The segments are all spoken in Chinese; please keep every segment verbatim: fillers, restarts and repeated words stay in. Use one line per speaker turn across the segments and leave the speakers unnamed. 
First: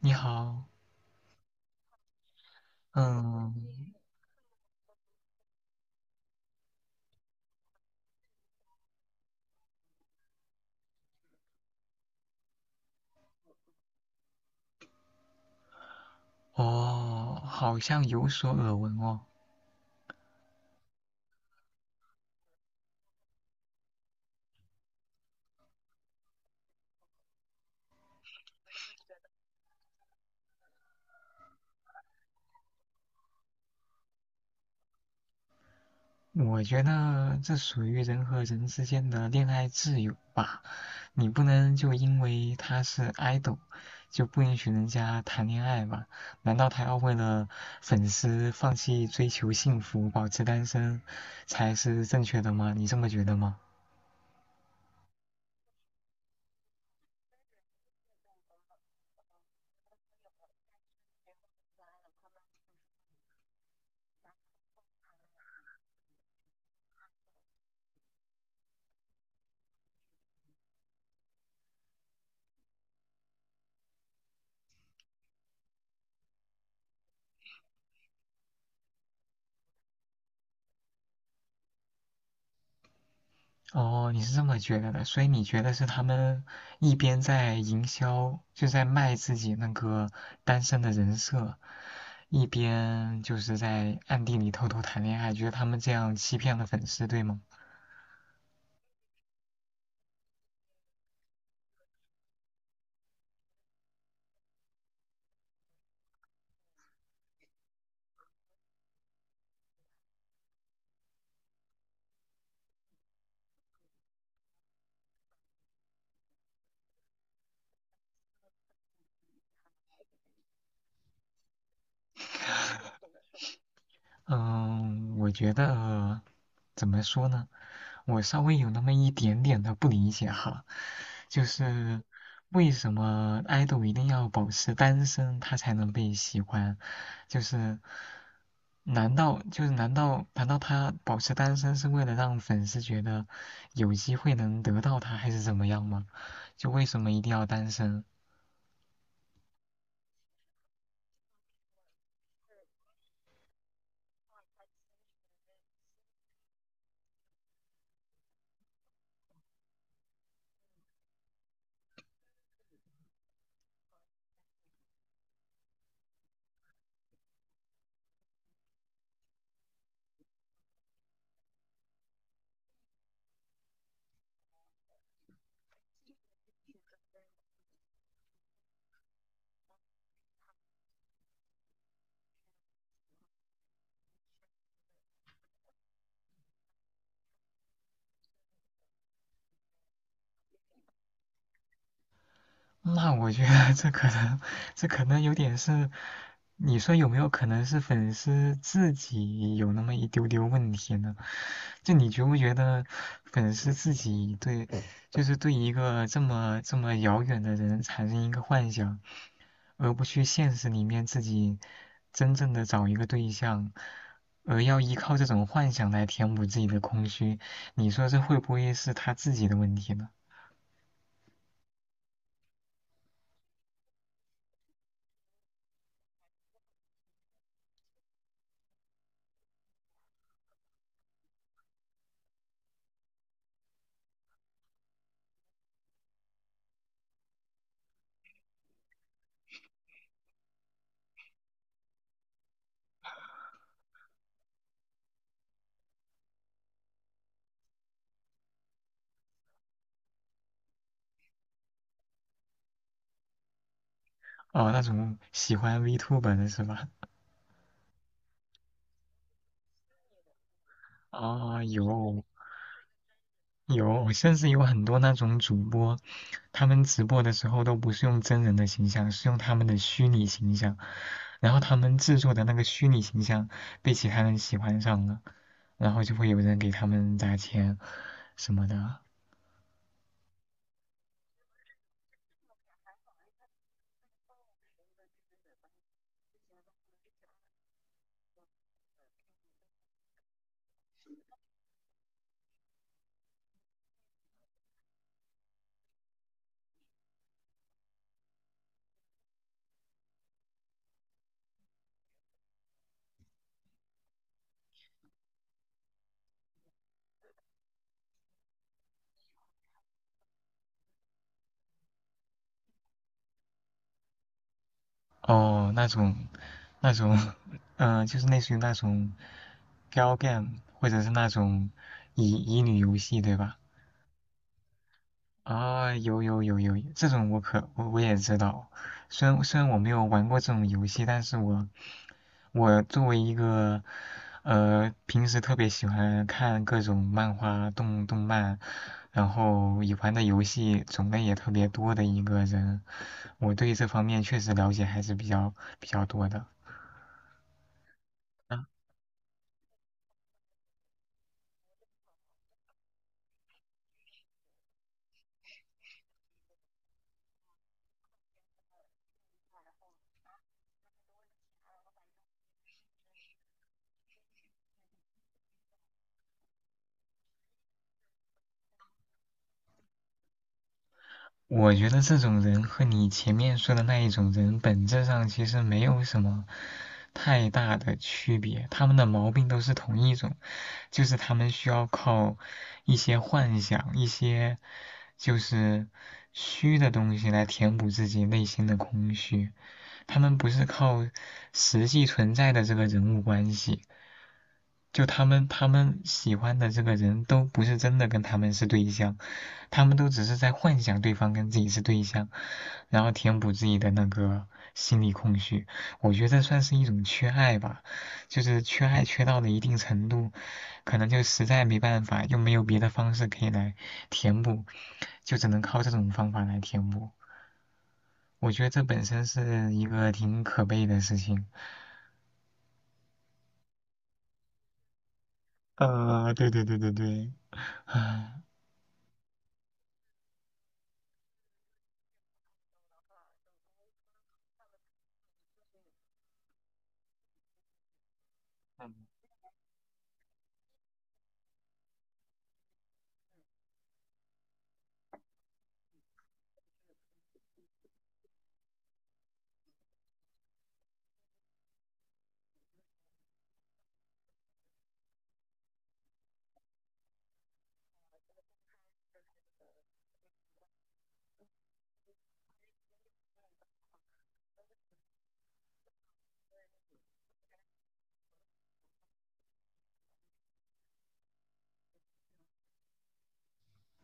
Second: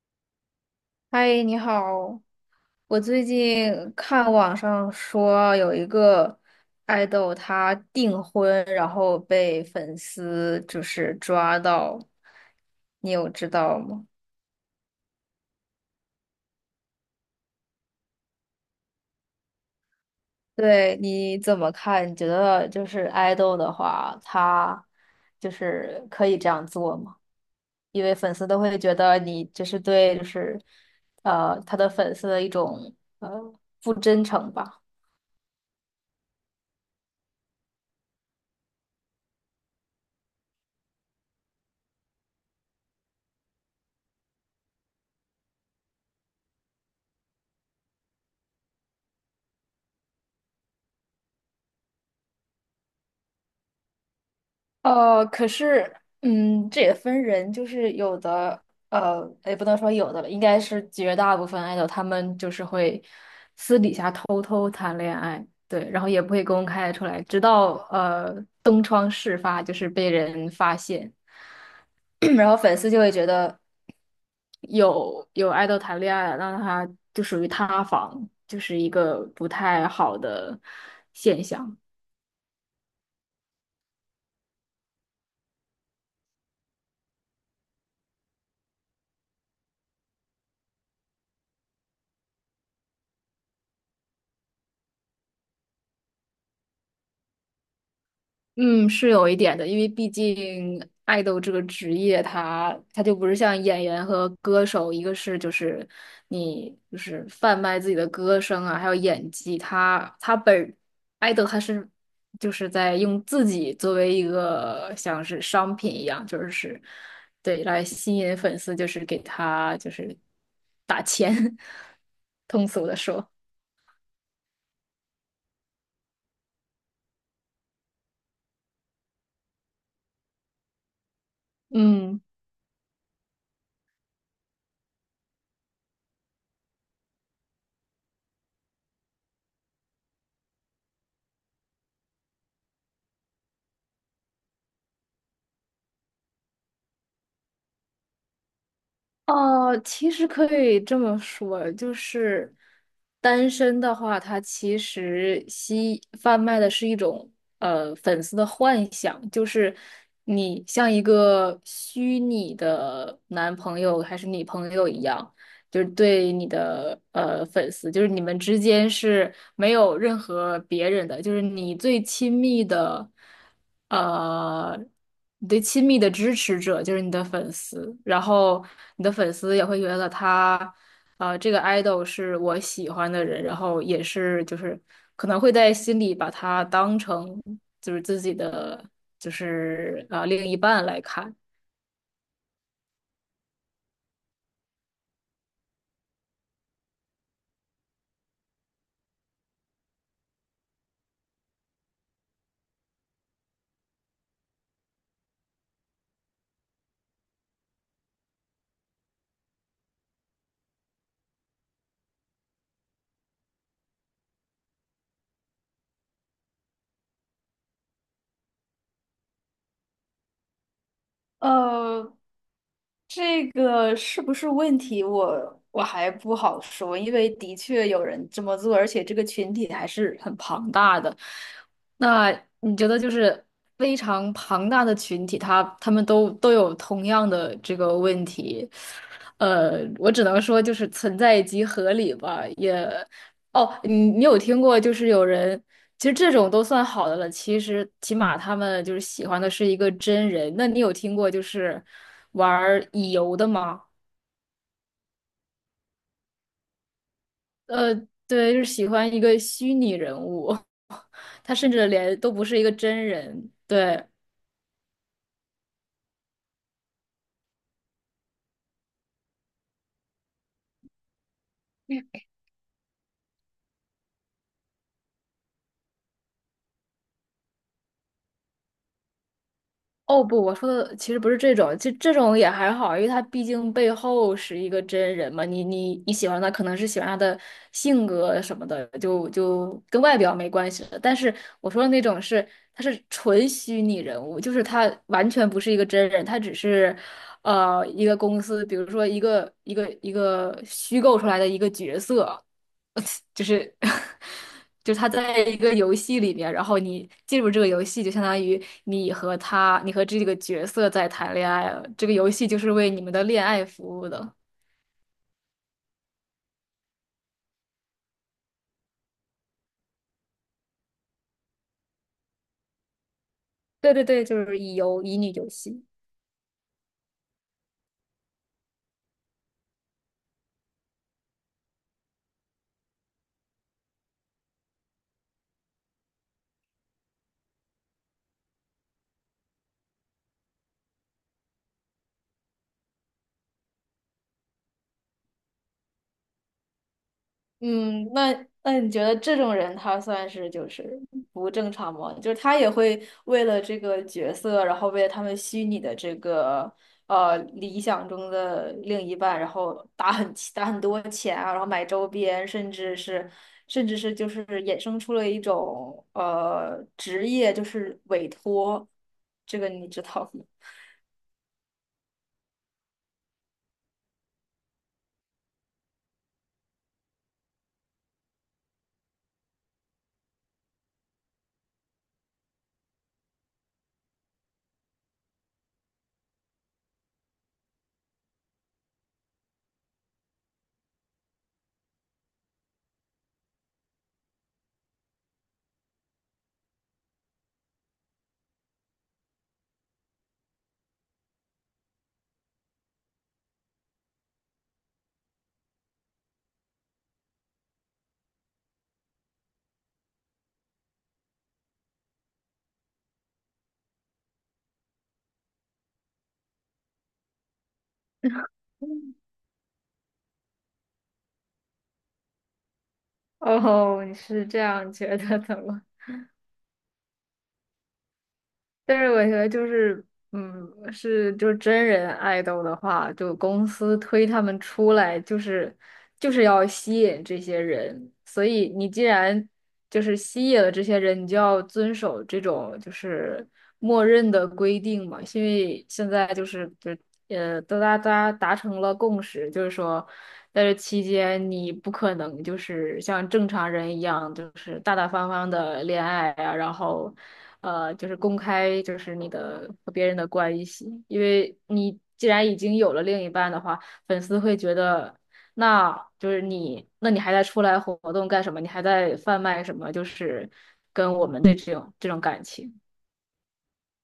你好。
嗨，你好。我最
嗯，
近看网上说有一个爱豆他订婚，然后被粉丝就是抓到，你有知道吗？
我好像有所耳闻哦。
对，你怎么看？你觉得就是爱豆的话，他就是可以这样做吗？因为粉丝都会觉得你就是对，就是呃他的粉丝的一种呃不真诚吧。
我觉得这属于人和人之间的恋爱自由吧，你不能就因为他是 idol 就不允许人家谈恋爱吧？难道他要为了粉丝放弃追求幸福，保持单身才是正确的吗？你这么觉得吗？
呃，可是，嗯，这也分人，就是有的，呃，也不能说有的了，应该是绝大部分爱豆，他们就是会私底下偷偷谈恋爱，对，然后也不会公开出来，直到呃东窗事发，就是被人发现，然后粉丝就会觉得有有爱豆谈恋爱了，那他就属于塌房，就是一个不太好的现象。
哦，你是这么觉得的，所以你觉得是他们一边在营销，就在卖自己那个单身的人设，一边就是在暗地里偷偷谈恋爱，觉得他们这样欺骗了粉丝，对吗？
嗯，是有一点的，因为毕竟爱豆这个职业他他就不是像演员和歌手，一个是就是你就是贩卖自己的歌声啊，还有演技，他他本爱豆他是就是在用自己作为一个像是商品一样，就是对来吸引粉丝，就是给他就是打钱，通俗的说，
嗯，我觉得怎么说呢？我稍微有那么一点点的不理解哈，就是
嗯。
为什么爱豆一定要保持单身，他才能被喜欢？就是难道就是难道难道他保持单身是为了让粉丝觉得有机会能得到他，还是怎么样吗？就为什么一定要单身？
哦，其实可以这么说，就是单身的话，它其实吸贩卖的是一种呃粉丝的幻想，就是你像一个虚拟的男朋友还是女朋友一样，就是对你的呃粉丝，就是你们之间是没有任何别人的，就是你最亲密的，呃，你最亲密的支持者就是你的粉丝，然后你的粉丝也会觉得他，呃，这个 idol 是我喜欢的人，然后也是就是可能会在心里把他当成就是自己的就是呃另一半来看。
那我觉得这可能这可能有点是，你说有没有可能是粉丝自己有那么一丢丢问题呢？就你觉不觉得粉丝自己对，就是对一个这么这么遥远的人产生一个幻想，而不去现实里面自己真正的找一个对象？而要依靠这种幻想来填补自己的空虚，你说这会不会是他自己的问题呢？
呃，这个是不是问题？我我还不好说，因为的确有人这么做，而且这个群体还是很庞大的。那你觉得就是非常庞大的群体，他他们都都有同样的这个问题，呃，我只能说就是存在即合理吧，也。哦，你你有听过就是有人其实这种都算好的了。其实起码他们就是喜欢的是一个真人。那你有听过就是玩儿乙游的吗？
哦，那种喜欢 v t u b e 的是吧？
呃，对，就是喜欢一个虚拟人物，他
啊、
甚至连
有
都不是一个真人。对，
有，甚至有很多那种主播，他们直播的时候都不是用真人的形象，是用他们的虚拟形象，然后他们制作的那个虚拟形象被其他人喜欢上了，然后就会有人给他们砸钱什么的。
哦不，我说的其实不是这种，这这种也还好，因为他毕竟背后是一个真人嘛。你你你喜欢他，可能是喜欢他的性格什么的，就就跟外表没关系了。但是我说的那种是，他是纯虚拟人物，就是他完全不是一个真人，他只是呃一个公司，比如说一个一个一个虚构出来的一个角色。就是就是他在一个游戏里面，然后你进入这个游戏，就相当于你和他，你和这个角色在谈恋爱了。这个游戏就是为你们的恋爱服务的。
哦，那种，那种，嗯、就是类似于那种 girl game，或者是那种乙乙女游戏，对吧？
对对对，就是乙游乙女游戏。
啊、有有有有，这种我可我我也知道。虽然虽然我没有玩过这种游戏，但是我我作为一个呃平时特别喜欢看各种漫画、动动漫，然后也玩的游戏种类也特别多的一个人，我对这方面确实了解还是比较比较多的。
嗯，那那你觉得这种人他算是就是不正常吗？就是他也会为了这个角色，然后为了他们虚拟的这个呃理想中的另一半，然后打很打很多钱啊，然后买周边，甚至是甚至是就是衍生出了一种呃职业，就是委托，这个你知道吗？
我觉得这种人和你前面说的那一种人本质上其实没有什么太大的区别，他们的毛病都是同一种，就是他们需要靠一些幻想、一些就是虚的东西来填补自己内心的空虚，他们不是靠实际存在的这个人物关系。就他们他们喜欢的这个人都不是真的跟他们是对象，他们都只是在幻想对方跟自己是对象，然后填补自己的那个心理空虚。我觉得这算是一种缺爱吧，就是缺爱缺到了一定程度，可能就实在没办法，又没有别的方式可以来填补，就只能靠这种方法来填补。我觉得这本身 是一个挺可悲的事情。
哦，你是这样觉得的吗？
呃，对对对对对。
但是我觉得就是，嗯，是就是真人爱豆的话，就公司推他们出来，就是就是要吸引这些人。所以你
嗯。
既然就是吸引了这些人，你就要遵守这种就是默认的规定嘛。因为现在就是就呃，都大家达成了共识，就是说在这期间你不可能就是像正常人一样，就是大大方方的恋爱啊，然后呃，就是公开就是你的和别人的关系，因为你既然已经有了另一半的话，粉丝会觉得。那就是你，那你还在出来活动干什么？你还在贩卖什么？就是跟我们的这种这种感情。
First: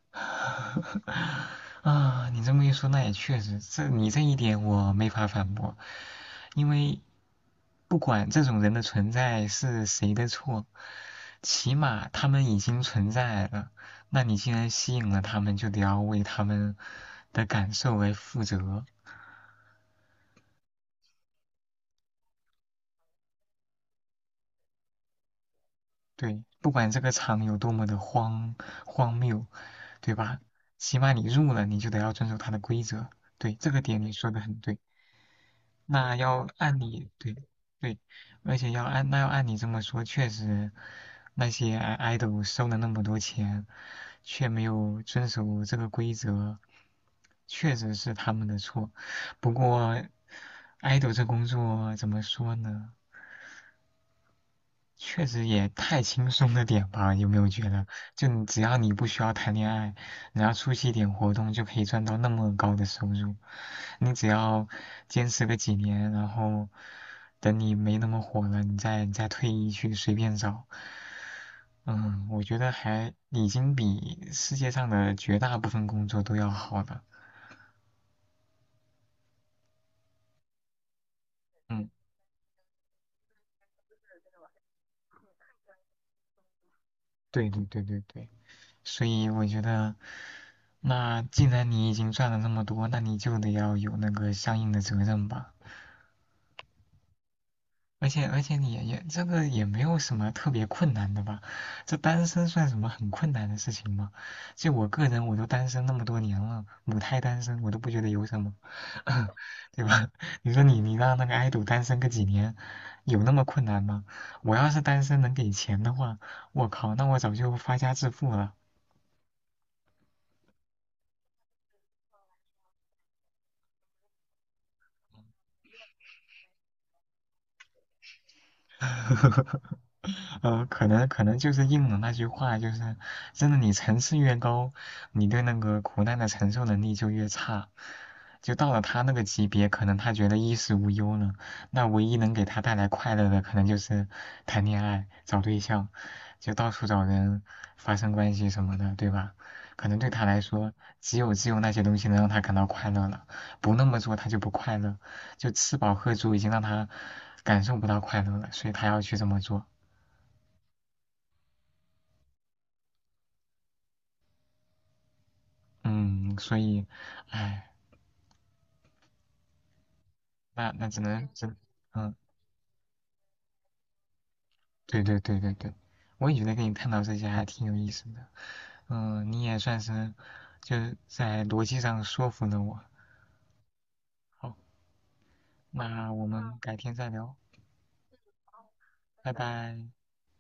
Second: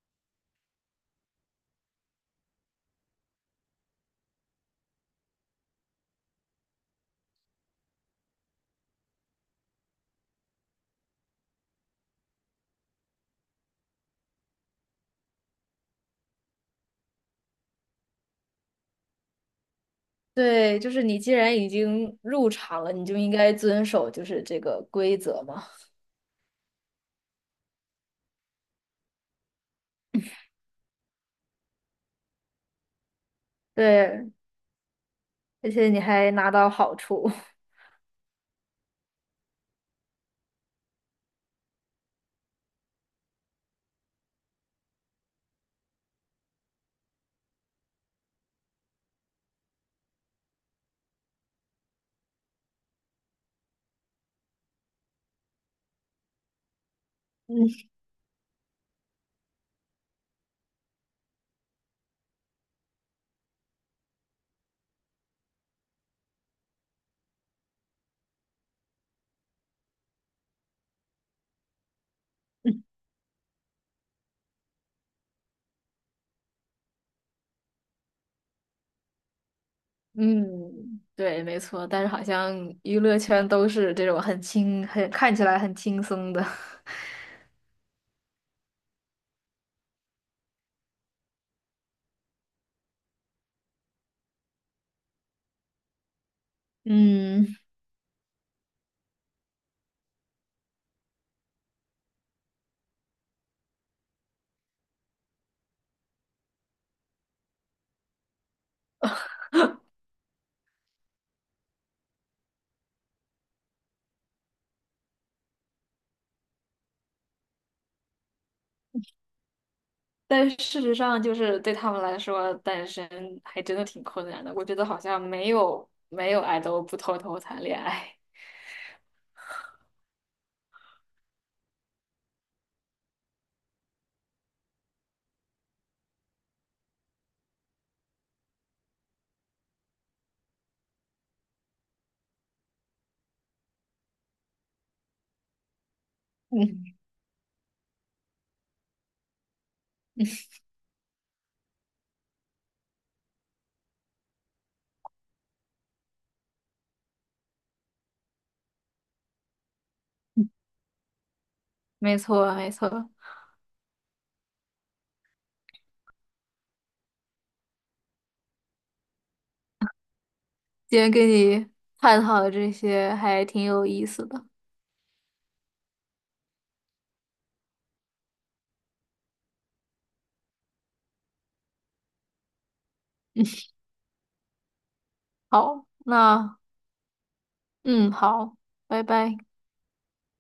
啊，你这么一说，那也确实，这你这一点我没法反驳，因为不管这种人的存在是谁的错，起码他们已经存在了。那你既然吸引了他们，就得要为他们的感受为负责。
对，就是你既然已经入场了，你就应该遵守就是这个规则嘛。
对，不管这个场有多么的荒荒谬，对吧？起码你入了，你就得要遵守它的规则。对，这个点你说
对，
的很对。
而且你
那
还
要
拿到
按
好
你
处。
对对，而且要按那要按你这么说，确实那些爱 i d 收了那么多钱，却没有遵守这个规则，确实是他们的错。不过爱豆这工作怎么说呢？确实也太轻松的点吧？有没有觉得，就你只要你不需要谈恋爱，然后出席一点活动就可以赚到那么高的收入？你只要坚持个几年，然后等你没那么火了，你再你再退役去随便找。嗯，我觉得
嗯。
还已经比世界上的绝大部分工作都要好了。
嗯，对，没错。
嗯，
但是好像娱乐圈都是这种很轻、很看起来很轻松的。
对对对对对。所以我觉得，那既然你已经赚了那么多，那你就得要有那个相应的责任吧。
嗯，
而且而且你也也这个也没有什么特别困难的吧？这单身算什么很困难的事情吗？就我个人，我都单身那么多年了，母胎单身，我都不觉得有什么。对吧？你说你你让那个爱豆单身个几年，有那么困难吗？我要是单身能给钱的话，我靠，那我早就发家致富了。
但事实上，就是对他们来说，单身还真的挺困难的。我觉得好像没有没有爱豆不偷偷谈恋爱。
呃，可能可能就是应了那句话，就是真的，你层次越高，你对那个苦难的承受能力就越差。就到了他那个级别，可能他觉得衣食无忧了，那唯一能给他带来快乐的，可能就是谈恋爱、找对象，就到处
嗯，
找人发生关系什么的，对吧？可能对他来 说，只有只有那些东西能让他感到快乐了，不那么做他就不快乐，就吃饱喝足已经让他感受不到快乐了，所以他要去这么做。
没错，没错。
嗯，所以，唉，那那
今
只
天
能
跟
只，
你
嗯，
探讨的这些还挺有意思的。
对对对对对，我也觉得跟你探讨这些还挺有意思的，嗯，你也算是就是在逻辑上说服了我。好，
好，
那我们
那
改天再聊，
嗯，好，拜
拜
拜。
拜。